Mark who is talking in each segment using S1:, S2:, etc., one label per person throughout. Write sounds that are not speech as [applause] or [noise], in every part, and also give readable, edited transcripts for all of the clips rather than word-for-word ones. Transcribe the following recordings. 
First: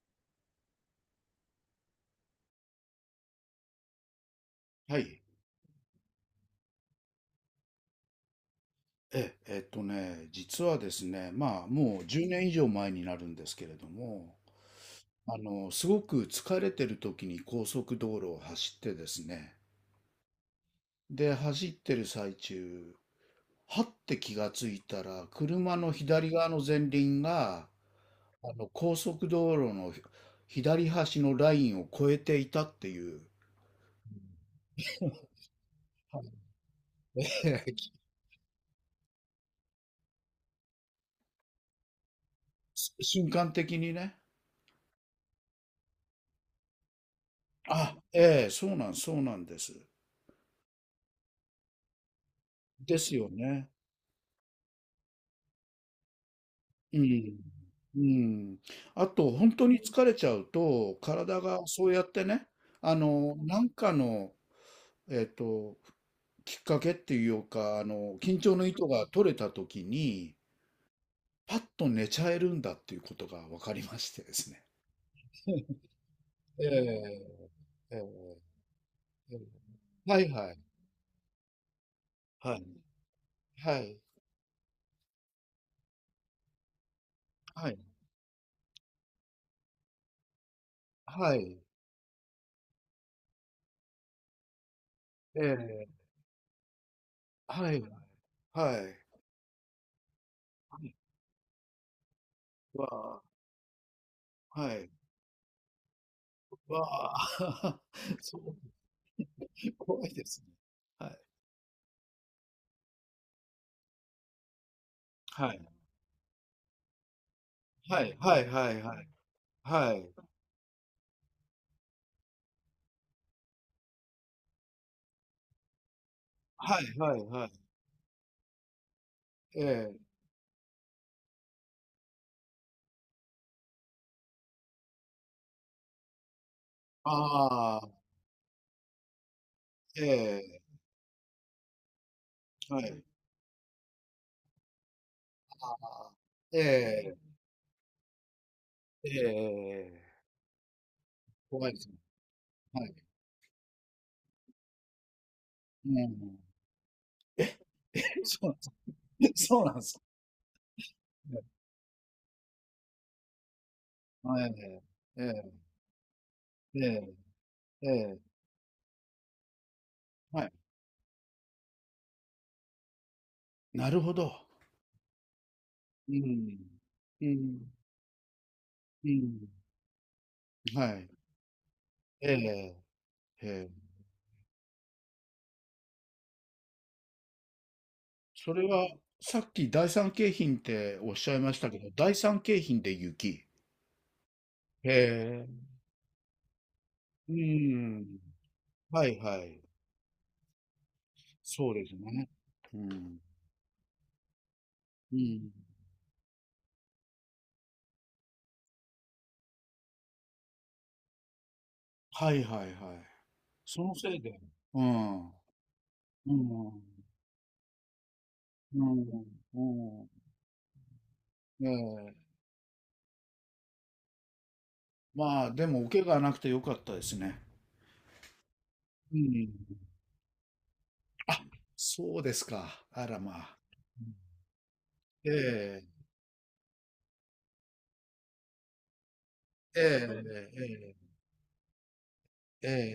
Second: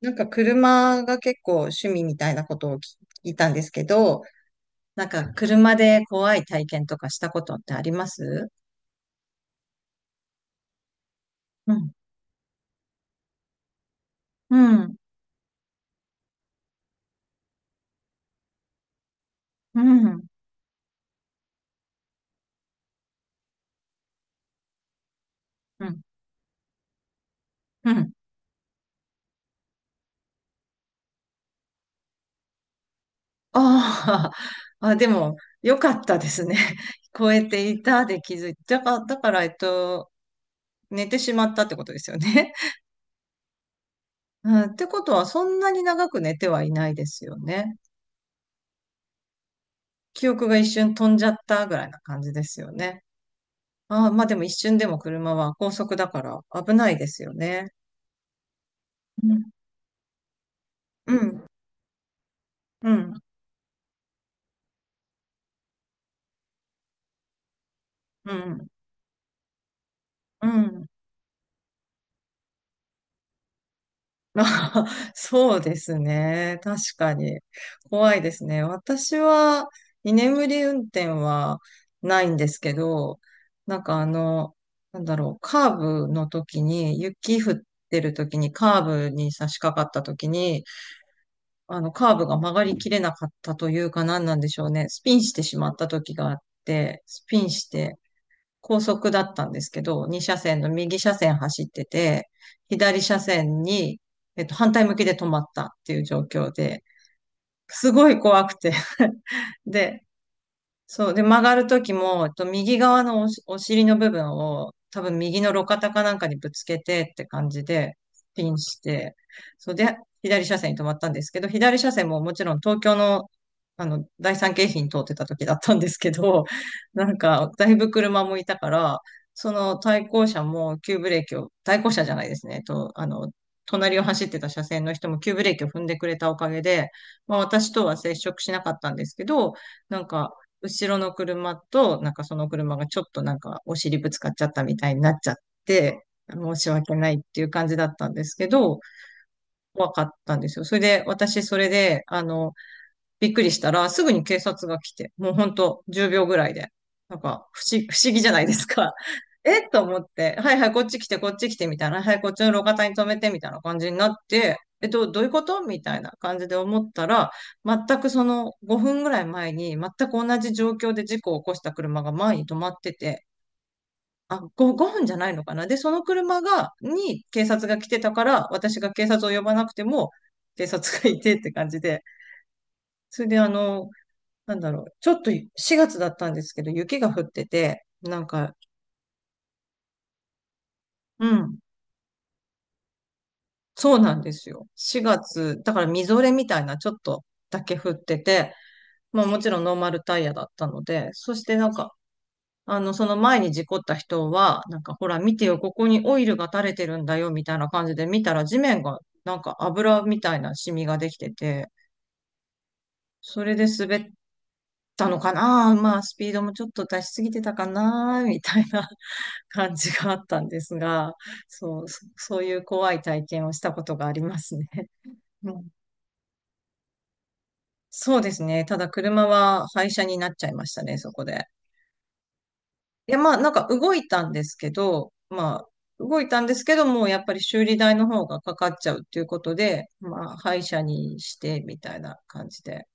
S1: なんか車が結構趣味みたいなことを聞いたんですけど、
S2: は
S1: なん
S2: い。
S1: か車で怖い体験とかしたことってあります？
S2: 実はですね、まあ、
S1: うん、
S2: もう10年以上前になるんですけれども、
S1: うん、
S2: すごく疲れてる時に高速道路を走ってですね、
S1: うん、
S2: で、走ってる最中、はって気がついたら、車
S1: う
S2: の
S1: ん、
S2: 左側の前輪が、
S1: うん。
S2: 高速道路の左端のラインを越えていたっていう。
S1: ああ、[laughs] よかったですね。[laughs] 超えてい
S2: [laughs]
S1: たで気づいて、だから寝てしまったってことですよね。
S2: 瞬間的にね。
S1: [laughs] うん、ってことは、そんなに長く寝てはいないですよね。
S2: あ、ええ、そうなんです。
S1: 記憶が一瞬飛んじゃったぐらいな感じですよ
S2: で
S1: ね。
S2: すよね。
S1: ああ、まあでも一瞬でも車は高速だから危ない
S2: う
S1: ですよ
S2: ん。
S1: ね。
S2: うん。あと、
S1: うん、
S2: 本当に疲れちゃうと、
S1: う
S2: 体
S1: ん、
S2: がそうやってね、
S1: うん、
S2: なんかの、えっと、きっかけっていうか、
S1: う
S2: 緊張の
S1: ん。
S2: 糸が取れた時に、
S1: うん、
S2: パッと寝ちゃえるんだっていうことが分かりましてですね。
S1: あ、 [laughs] そうですね。確か
S2: ええ
S1: に。怖いで
S2: え
S1: す
S2: え
S1: ね。私
S2: ええ、
S1: は居
S2: はい
S1: 眠
S2: はい、
S1: り運転はないんで
S2: は
S1: す
S2: い、
S1: けど、な
S2: は
S1: んか
S2: い、
S1: あの、カーブの時に、雪降っ
S2: はい、
S1: てる時に、カーブに差し掛かった時に、
S2: はい、
S1: カーブが曲がりきれなかったというか何なんでしょうね。スピンしてしまっ
S2: え
S1: た
S2: え、
S1: 時があって、スピンし
S2: はい、
S1: て、
S2: は
S1: 高速
S2: い、
S1: だったんですけど、2車線の
S2: はい、
S1: 右車線走ってて、
S2: わ
S1: 左車
S2: あ、
S1: 線に、反
S2: は
S1: 対
S2: い、
S1: 向きで止まったっていう状況で、
S2: わあ。
S1: すご
S2: [laughs]
S1: い
S2: そ
S1: 怖く
S2: う、
S1: て。[laughs] で、
S2: 怖いですね。
S1: そ
S2: は
S1: う。
S2: い。
S1: で、曲がるときも、右側のお尻の部分を、多分右の
S2: はい。
S1: 路肩かなんかにぶつけてって感じで、
S2: はいはい
S1: ピン
S2: は
S1: し
S2: いはい。
S1: て、そう
S2: は
S1: で、
S2: い。
S1: 左車線に止まったんですけど、左車線ももちろん東京の、第三京浜通ってた時だったんですけど、
S2: はい
S1: [laughs] なん
S2: はいは
S1: か、
S2: い。
S1: だいぶ車もいたから、そ
S2: え
S1: の
S2: え。
S1: 対向車も急ブレーキを、対向車じゃないですね、隣を走ってた車線の人も急ブレーキを踏んでくれたおかげで、まあ私
S2: あ
S1: と
S2: あ、
S1: は接触しなかったんですけど、な
S2: え
S1: んか、
S2: え、
S1: 後ろの車と、なんかその車
S2: は
S1: がちょ
S2: い。
S1: っとなんかお尻ぶつかっちゃったみたいになっちゃって、
S2: ああ、
S1: 申
S2: え
S1: し訳ないっ
S2: え、
S1: ていう感じだったんですけど、
S2: え
S1: 怖
S2: え
S1: かっ
S2: ええ、
S1: たんですよ。それで、私それ
S2: 怖いですね。
S1: で、
S2: はい。
S1: びっくりしたら、すぐに警察が来て、もうほんと
S2: う
S1: 10秒ぐ
S2: ん。
S1: らいで。なんか、
S2: え、
S1: 不
S2: え、
S1: 思議じゃ
S2: そ
S1: ない
S2: う
S1: で
S2: なん
S1: すか。[laughs]
S2: です。[laughs] そ
S1: え
S2: う
S1: っ
S2: なん
S1: と
S2: で
S1: 思
S2: す。
S1: って、はいはい、こっち来て、こっ
S2: ね。
S1: ち来て、みたいな。はい、こっちの路肩に止めて、みたいな感じになっ
S2: はい。
S1: て、え、ど
S2: え
S1: ういうこ
S2: え、
S1: とみたいな感じで思った
S2: え
S1: ら、全
S2: え、え
S1: くそ
S2: え、
S1: の5分ぐらい前に、全く同
S2: は
S1: じ
S2: い。
S1: 状況で事故を起こした車が前に止まってて、
S2: なるほど。
S1: あ、5分じゃないのかな。で、その
S2: うー
S1: 車
S2: ん。
S1: が、に
S2: う
S1: 警察
S2: ん、
S1: が来てたから、私が警
S2: う
S1: 察を呼
S2: ん。
S1: ばなくても、警
S2: は
S1: 察が
S2: い。
S1: いてって感じで、
S2: ええ、
S1: それで
S2: ええ。
S1: ちょっと4月だったんですけど、雪が降ってて、なん
S2: そ
S1: か、
S2: れは、さっき第三京浜っておっ
S1: う
S2: しゃいま
S1: ん、
S2: したけど、第三京浜で雪。
S1: そうなんですよ。
S2: へ
S1: 4月、
S2: え。
S1: だからみぞれみたいなちょっと
S2: う
S1: だけ降って
S2: ん。
S1: て、
S2: はい
S1: まあ
S2: は
S1: もちろ
S2: い。
S1: んノーマルタイヤだったので、そしてな
S2: そ
S1: ん
S2: うで
S1: か、
S2: すね。う
S1: その
S2: ん。
S1: 前に事故った人は、なんかほ
S2: う
S1: ら見て
S2: ん。
S1: よ、ここにオイルが垂れてるんだよ、みたいな感じで見たら地面がなんか油みたいなシミができてて、
S2: はいはいはい。
S1: それで
S2: その
S1: 滑っ
S2: せいで。うん。
S1: たの
S2: うん。
S1: かな、まあスピードもちょっと出しすぎてたかなみたい
S2: う
S1: な
S2: ん。
S1: 感じ
S2: う
S1: があ
S2: ん。
S1: ったんですが、
S2: ええ。
S1: そういう怖い体験をしたことがありますね。
S2: まあ、
S1: う
S2: で
S1: ん、
S2: も、お怪我はなくてよかったですね。
S1: そうですね。ただ
S2: う
S1: 車
S2: ん。
S1: は廃車になっちゃいましたね、そこ
S2: あ、
S1: で。
S2: そうですか。あ
S1: いや、
S2: ら
S1: ま
S2: ま
S1: あなん
S2: あ。
S1: か動いたんですけど、
S2: え
S1: まあ
S2: え、
S1: 動いたんですけども、うやっぱり修理代の方がかかっちゃうっていうこと
S2: え
S1: で、まあ
S2: え、
S1: 廃車にしてみたいな感じ
S2: ええ、
S1: で、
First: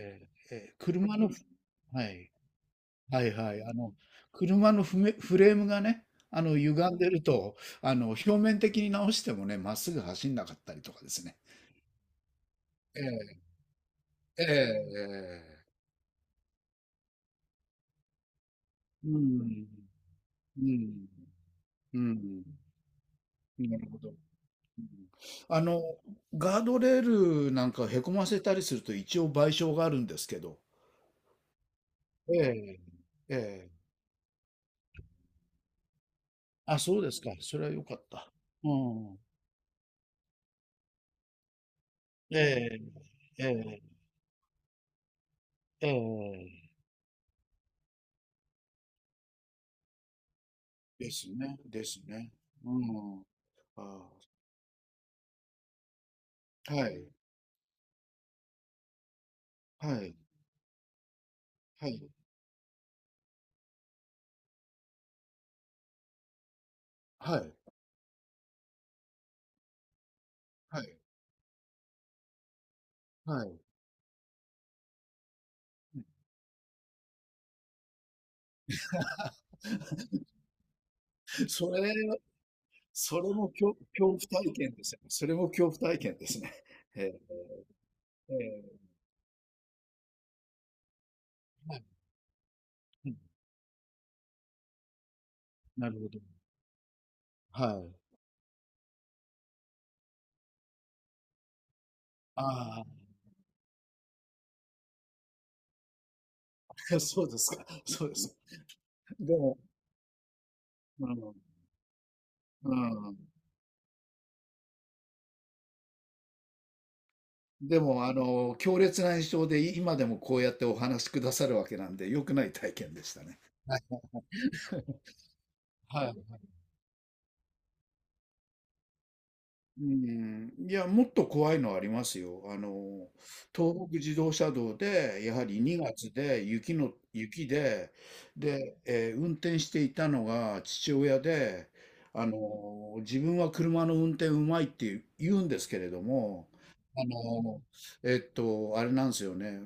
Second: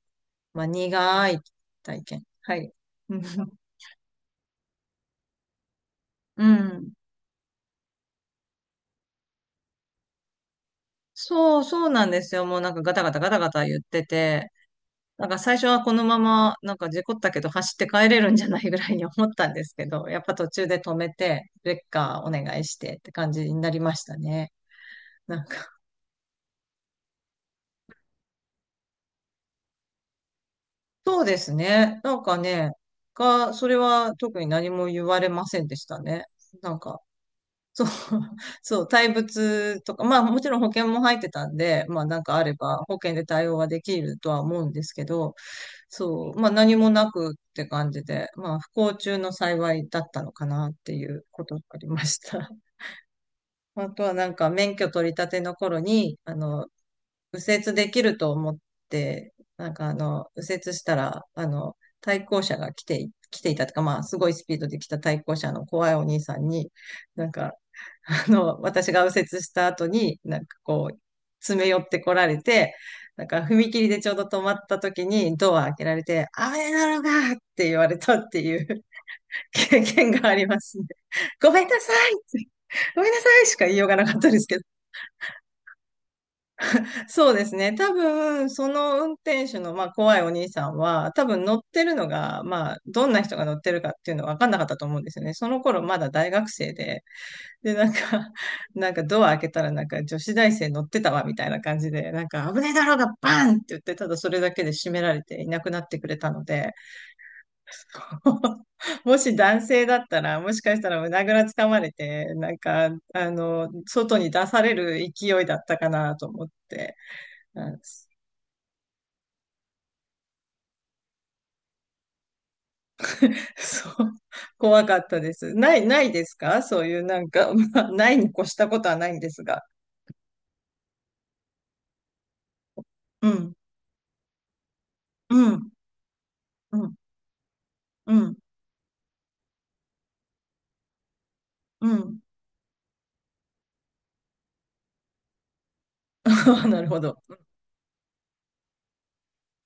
S2: ええ、え
S1: まあ
S2: え、車
S1: 苦
S2: の。
S1: い体
S2: は
S1: 験。
S2: い。
S1: はい。う
S2: は
S1: ん。
S2: いはい。車のフメフレームがね、
S1: うん、
S2: 歪んでると、表面的に直してもね、まっすぐ走んなかったりとかですね。
S1: そうなんですよ。もうなんかガタガタガ
S2: え
S1: タガタ言って
S2: え、
S1: て、
S2: え
S1: なんか
S2: え、
S1: 最初はこのまま、なんか事故ったけど走って帰れるんじゃないぐらいに
S2: う
S1: 思ったんで
S2: ん、
S1: すけど、やっぱ途
S2: う
S1: 中で止
S2: ん、
S1: めて、レッ
S2: う
S1: カーお
S2: ん、
S1: 願いしてって感じにな
S2: な
S1: り
S2: る
S1: ま
S2: ほ
S1: し
S2: ど。
S1: たね。
S2: うん。
S1: なんか、
S2: あの、ガードレールなんかへこませたりすると一応賠償があるんですけど。
S1: そうですね。なんか
S2: え
S1: ね、
S2: え、
S1: が、そ
S2: ええ。
S1: れは特に何も言われませんでしたね。な
S2: あ、
S1: んか、
S2: そうですか。それは良
S1: そう、
S2: かった。
S1: [laughs]
S2: う
S1: そう、対
S2: ん。
S1: 物とか、まあもちろん保険も入ってたんで、まあなんか
S2: え
S1: あれば保険で
S2: え、
S1: 対応は
S2: え
S1: できるとは思うんですけど、
S2: え、え
S1: そう、まあ
S2: え。
S1: 何もなくって感じで、まあ不幸中の幸いだったのかなってい
S2: で
S1: う
S2: す
S1: こと
S2: ね、
S1: があ
S2: で
S1: り
S2: す
S1: まし
S2: ね。
S1: た。[laughs]
S2: うん。
S1: あと
S2: あ
S1: はなんか免許取り立ての頃に、
S2: あ、はい、
S1: 右折できると思って、
S2: はい、
S1: 右折したら、
S2: はい、
S1: 対向車が来ていたとか、まあ、すごいスピードで来た対向車の怖いお兄さんに、なん
S2: は
S1: か、
S2: い、
S1: 私が右折した後に、なんか
S2: は
S1: こう、
S2: い、
S1: 詰め寄ってこられて、なんか
S2: はい。
S1: 踏切でちょうど止まった時にドア開けられて、危ないだろうがって言われたっていう [laughs] 経験が
S2: [laughs]
S1: ありますね。ごめん
S2: そ
S1: な
S2: れ、
S1: さいってごめんな
S2: そ
S1: さ
S2: れ
S1: い
S2: も
S1: しか言
S2: 恐、
S1: いようがな
S2: 恐
S1: か
S2: 怖
S1: ったです
S2: 体
S1: けど。
S2: 験ですよね。それも恐怖体験ですね。[laughs] ええ、
S1: そうですね。多
S2: え
S1: 分、そ
S2: え、
S1: の運転手の、まあ、怖いお兄さんは、多分乗ってるのが、まあ、ど
S2: う
S1: ん
S2: ん。
S1: な人が乗ってるかっていうのは分かんなかったと思うんですよね。その頃
S2: な
S1: ま
S2: るほ
S1: だ
S2: ど。
S1: 大学生で、
S2: は
S1: で、なん
S2: い。
S1: か、[laughs] なんかドア開けたら、なんか女子大生乗ってたわ、みたいな感じで、なんか危ねえ
S2: あ
S1: だ
S2: あ、
S1: ろうが、バーンって言って、ただそれだけで閉められていなくなってくれたので、
S2: [laughs] そうですか。そうです。
S1: [laughs] もし
S2: でも、
S1: 男性だったら、もしかしたら
S2: う
S1: 胸ぐ
S2: ん、
S1: らつかまれて、なん
S2: う
S1: か、
S2: ん。
S1: 外に出される勢いだったかなと思って、うん、
S2: でも、強烈な印象で今でもこうやってお話しくださるわけなんで、良くない体験でしたね。はい。
S1: そう。[laughs] 怖かっ
S2: [laughs]
S1: たです。な
S2: は
S1: い
S2: い。
S1: ですかそういうなんか、[laughs] まあ、ないに越したことはないんですが。
S2: うん、いや、もっと怖いのありますよ。
S1: うん、
S2: 東北自動車道で、やは
S1: う
S2: り
S1: ん、
S2: 2月で
S1: うん、
S2: 雪で、
S1: うん、
S2: で、運転していたのが父親で、
S1: うん。
S2: 自分は車の運転うまいって言うんですけれども、
S1: [laughs] なるほ
S2: あ
S1: ど。
S2: の、あれなんですよね。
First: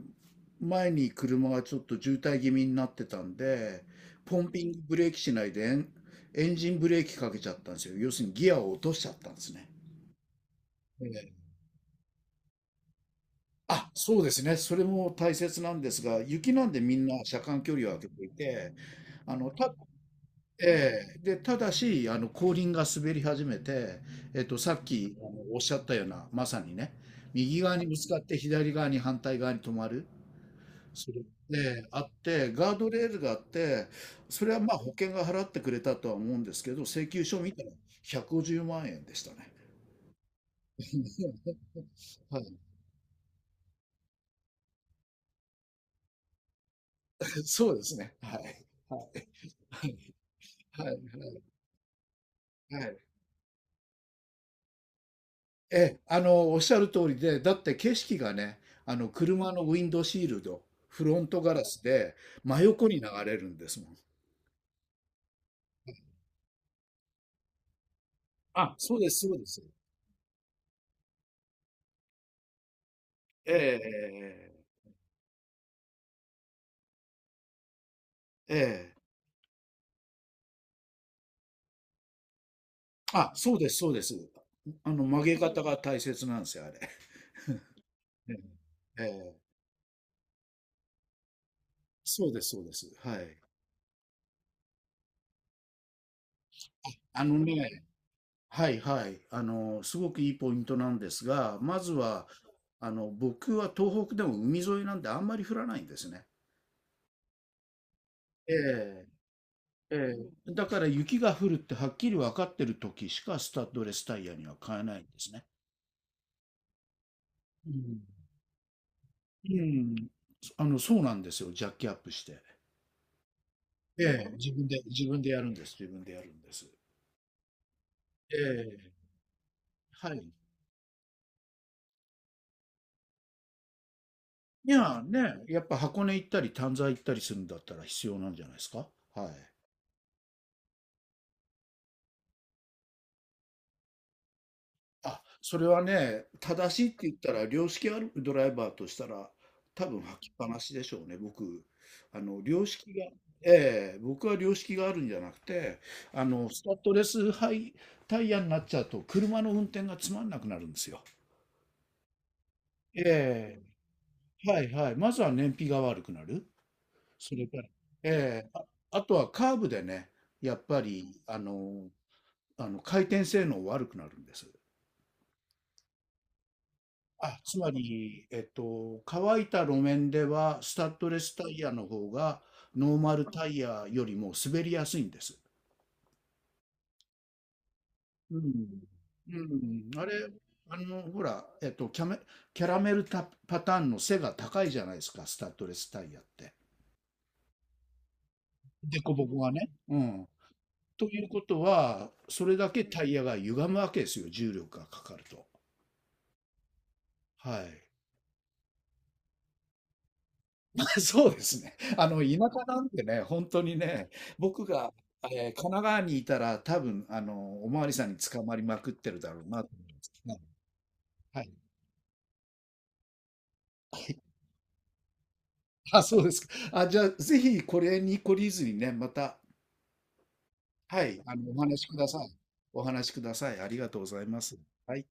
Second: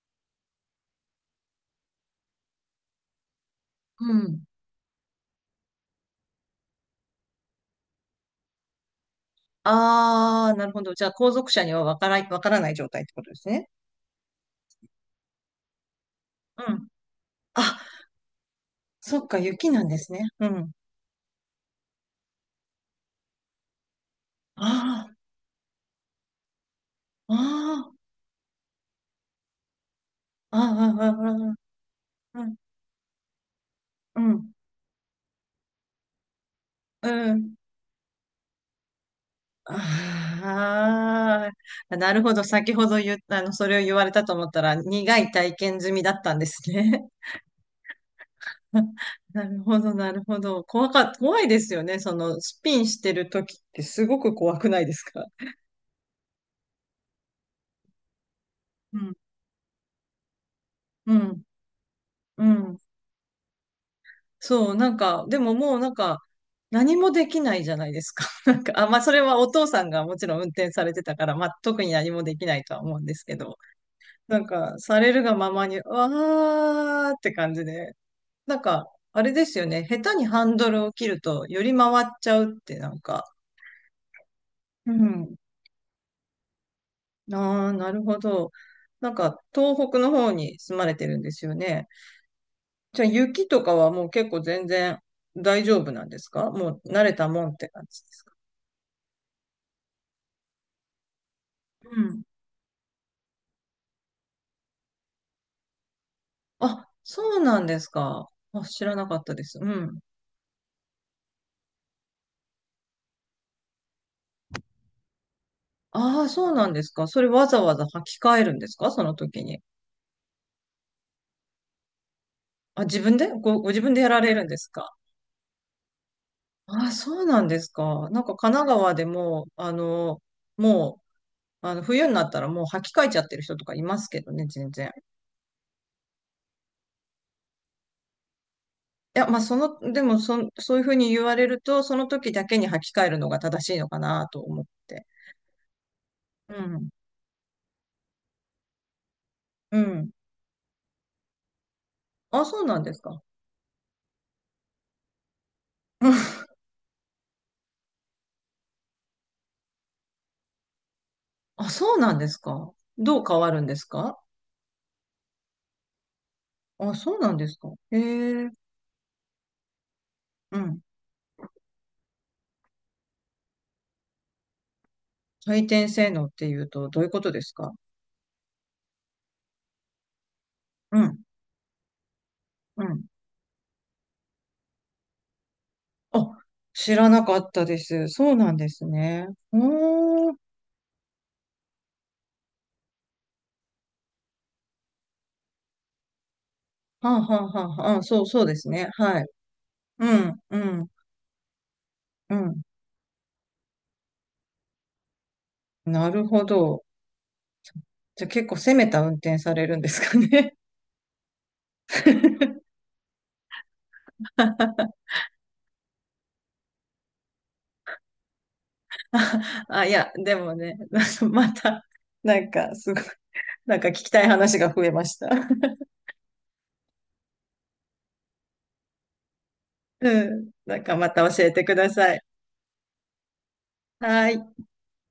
S2: 前に車がちょっと渋滞気味になってたんで、
S1: うん。
S2: ポンピングブレーキしないでエンジンブレーキかけちゃったんですよ。要するにギアを落としちゃったんですね。
S1: ああ、なるほど。じゃあ、
S2: え
S1: 後続
S2: え。
S1: 車にはわからない状態ってことですね。
S2: あ、そうですね。それも大切なんですが、雪
S1: う
S2: なんで
S1: ん。
S2: みんな車間距
S1: あ、
S2: 離を空けていて、
S1: そっ
S2: あ
S1: か、
S2: の、
S1: 雪
S2: た、
S1: なんですね。うん。
S2: ええ、で、ただし、後輪が滑り始めて、さっ
S1: あ
S2: き、おっしゃったような、まさにね、
S1: あ、
S2: 右側に
S1: あ
S2: ぶつかって左側に反対側に止まる、
S1: あ、ああ、あ
S2: それ
S1: あ、
S2: で、あっ
S1: ああ、う
S2: て、
S1: ん、
S2: ガードレールがあって、
S1: う
S2: そ
S1: ん、
S2: れはまあ保険が払ってくれたとは思うんですけど、請
S1: う
S2: 求書見
S1: ん。
S2: たら150万円でしたね。
S1: ああ、なる
S2: [laughs]
S1: ほ
S2: は
S1: ど。
S2: い、
S1: 先ほど言った、それを言われたと思ったら、苦い体験済みだったんですね。
S2: そうですね。はい。
S1: [laughs]
S2: は
S1: なるほど、
S2: い
S1: なるほど。
S2: はいは
S1: 怖
S2: い
S1: いですよね。その、スピ
S2: は
S1: ンし
S2: い。
S1: てる時ってすごく怖くないですか？
S2: ええ、おっしゃる通りで、だって景色がね、
S1: うん、
S2: 車のウィンドシールド、フ
S1: う
S2: ロン
S1: ん、
S2: トガラスで
S1: う
S2: 真
S1: ん。
S2: 横に流れるんですもん。
S1: そう、なんか、でももうなんか、何もできないじゃないですか。[laughs] なんか、
S2: あ、
S1: あ、
S2: そ
S1: ま
S2: う
S1: あ、
S2: で
S1: それ
S2: す、そ
S1: は
S2: うで
S1: お
S2: す。
S1: 父さんがもちろん運転されてたから、まあ、特に何もできないとは思うんですけ
S2: え
S1: ど、なん
S2: え、
S1: か、されるがままに、わーって感じで、
S2: え
S1: な
S2: え、
S1: んか、
S2: ええ。
S1: あれですよね。下手にハンドルを切ると、より回っちゃうって、なんか。
S2: あ、そうです、そうです。
S1: う
S2: 曲
S1: ん。
S2: げ方が大切なんですよ、あれ。
S1: ああ、なるほど。
S2: ええ、
S1: なん
S2: え
S1: か、
S2: え、
S1: 東北の方に住まれてるんですよね。
S2: そうです、そうです。
S1: じゃあ、
S2: はい。
S1: 雪とかはもう結構全然大丈夫なんですか？もう慣れ
S2: あ
S1: た
S2: の
S1: もんって感
S2: ね、
S1: じですか？
S2: はいはい。すごくいいポイントなんですが、まず
S1: うん。
S2: は、僕は東北でも海沿いなんであんまり降らないんですね。
S1: あ、そうなんですか。
S2: え
S1: あ、知らな
S2: え
S1: かったです。うん。
S2: ええ、だから雪が降るってはっきり分かってる時しかスタッドレスタイヤには買えないんですね。
S1: ああ、そうなんですか。それわざ
S2: う
S1: わざ
S2: ん。
S1: 履き替えるんですかその時
S2: う
S1: に。
S2: ん、そうなんですよ。ジャッキアップして。
S1: あ、自分でご自分で
S2: え
S1: やら
S2: え、
S1: れるんですか？
S2: 自分でやるんです。自分でやるんです。
S1: あ、そうなんですか。なんか
S2: え
S1: 神奈
S2: え、
S1: 川でも、あ
S2: は
S1: の、
S2: い。
S1: もう、あの、冬になったらもう履き替えちゃってる人とかいますけどね、
S2: い
S1: 全然。
S2: や、ね、やっぱ箱根行ったり、丹沢行ったりするんだったら必要なんじゃないですか。
S1: いや、
S2: は
S1: まあ、
S2: い。
S1: その、でもそん、そういうふうに言われると、その時だけに履き替えるのが正しいのかなと思って。
S2: あ、それはね、
S1: う
S2: 正し
S1: ん。
S2: いって言ったら、良識あるドライバーとしたら、
S1: う
S2: 多分
S1: ん。
S2: 履きっぱなしでしょうね、僕。
S1: あ、そう
S2: 良
S1: なんで
S2: 識
S1: す
S2: が、
S1: か。
S2: ええ、僕は良識があるんじゃなくて、
S1: [laughs] うん、
S2: スタッドレスハイタイヤになっちゃうと、車の運転がつまんなくなるんですよ。
S1: あ、そうなんですか。どう変わる
S2: え
S1: んですか？
S2: え、はいはい。まずは燃費が悪くなる。
S1: あ、そうな
S2: そ
S1: ん
S2: れ
S1: です
S2: から、
S1: か。へ
S2: え
S1: え。
S2: え、あ、あとはカーブでね、や
S1: う
S2: っぱ
S1: ん。
S2: り、回転性能悪くなるんです。
S1: 回転性能っていうと、どういうこと
S2: あ、
S1: です
S2: つま
S1: か？
S2: り、乾いた路面では、スタッ
S1: う
S2: ド
S1: ん。
S2: レスタイヤの方が、
S1: う
S2: ノー
S1: ん。
S2: マルタイヤよりも滑りやすいんです。
S1: あ、知らなかったです。そう
S2: う
S1: なん
S2: ん。
S1: ですね。
S2: うん。あれ、
S1: おー、
S2: ほら、キャラメルタパターンの背が高いじゃないですか、スタッドレスタイヤって。
S1: はあ、はあ、はあ、はあ、そう、そうですね。
S2: 凸
S1: はい。
S2: 凹がね。う
S1: う
S2: ん。
S1: ん、うん、
S2: ということは、
S1: う
S2: それ
S1: ん。
S2: だけタイヤが歪むわけですよ、重力がかかると。
S1: なるほど。
S2: はい。
S1: じゃあ結構攻めた運転されるんですかね。
S2: [laughs] そうですね。田舎
S1: [laughs]
S2: なんでね、本当にね、僕が、神奈川にいたら、多分、おまわりさんに捕まりまくってるだろうなと
S1: あ、
S2: 思
S1: い
S2: い
S1: や、で
S2: ます。
S1: もね、[laughs] なんか
S2: はい。
S1: また、なんか、すごい、なんか聞
S2: はい。は
S1: きた
S2: い。
S1: い話が増えました。
S2: あ、そうですか。あ、じゃあ、ぜひこれに懲りずにね、また、
S1: うん。なんか
S2: は
S1: ま
S2: い、
S1: た教え
S2: お
S1: てく
S2: 話し
S1: だ
S2: くだ
S1: さい。
S2: さい。お話しください。ありがとうござい
S1: は
S2: ま
S1: い。
S2: す。はい。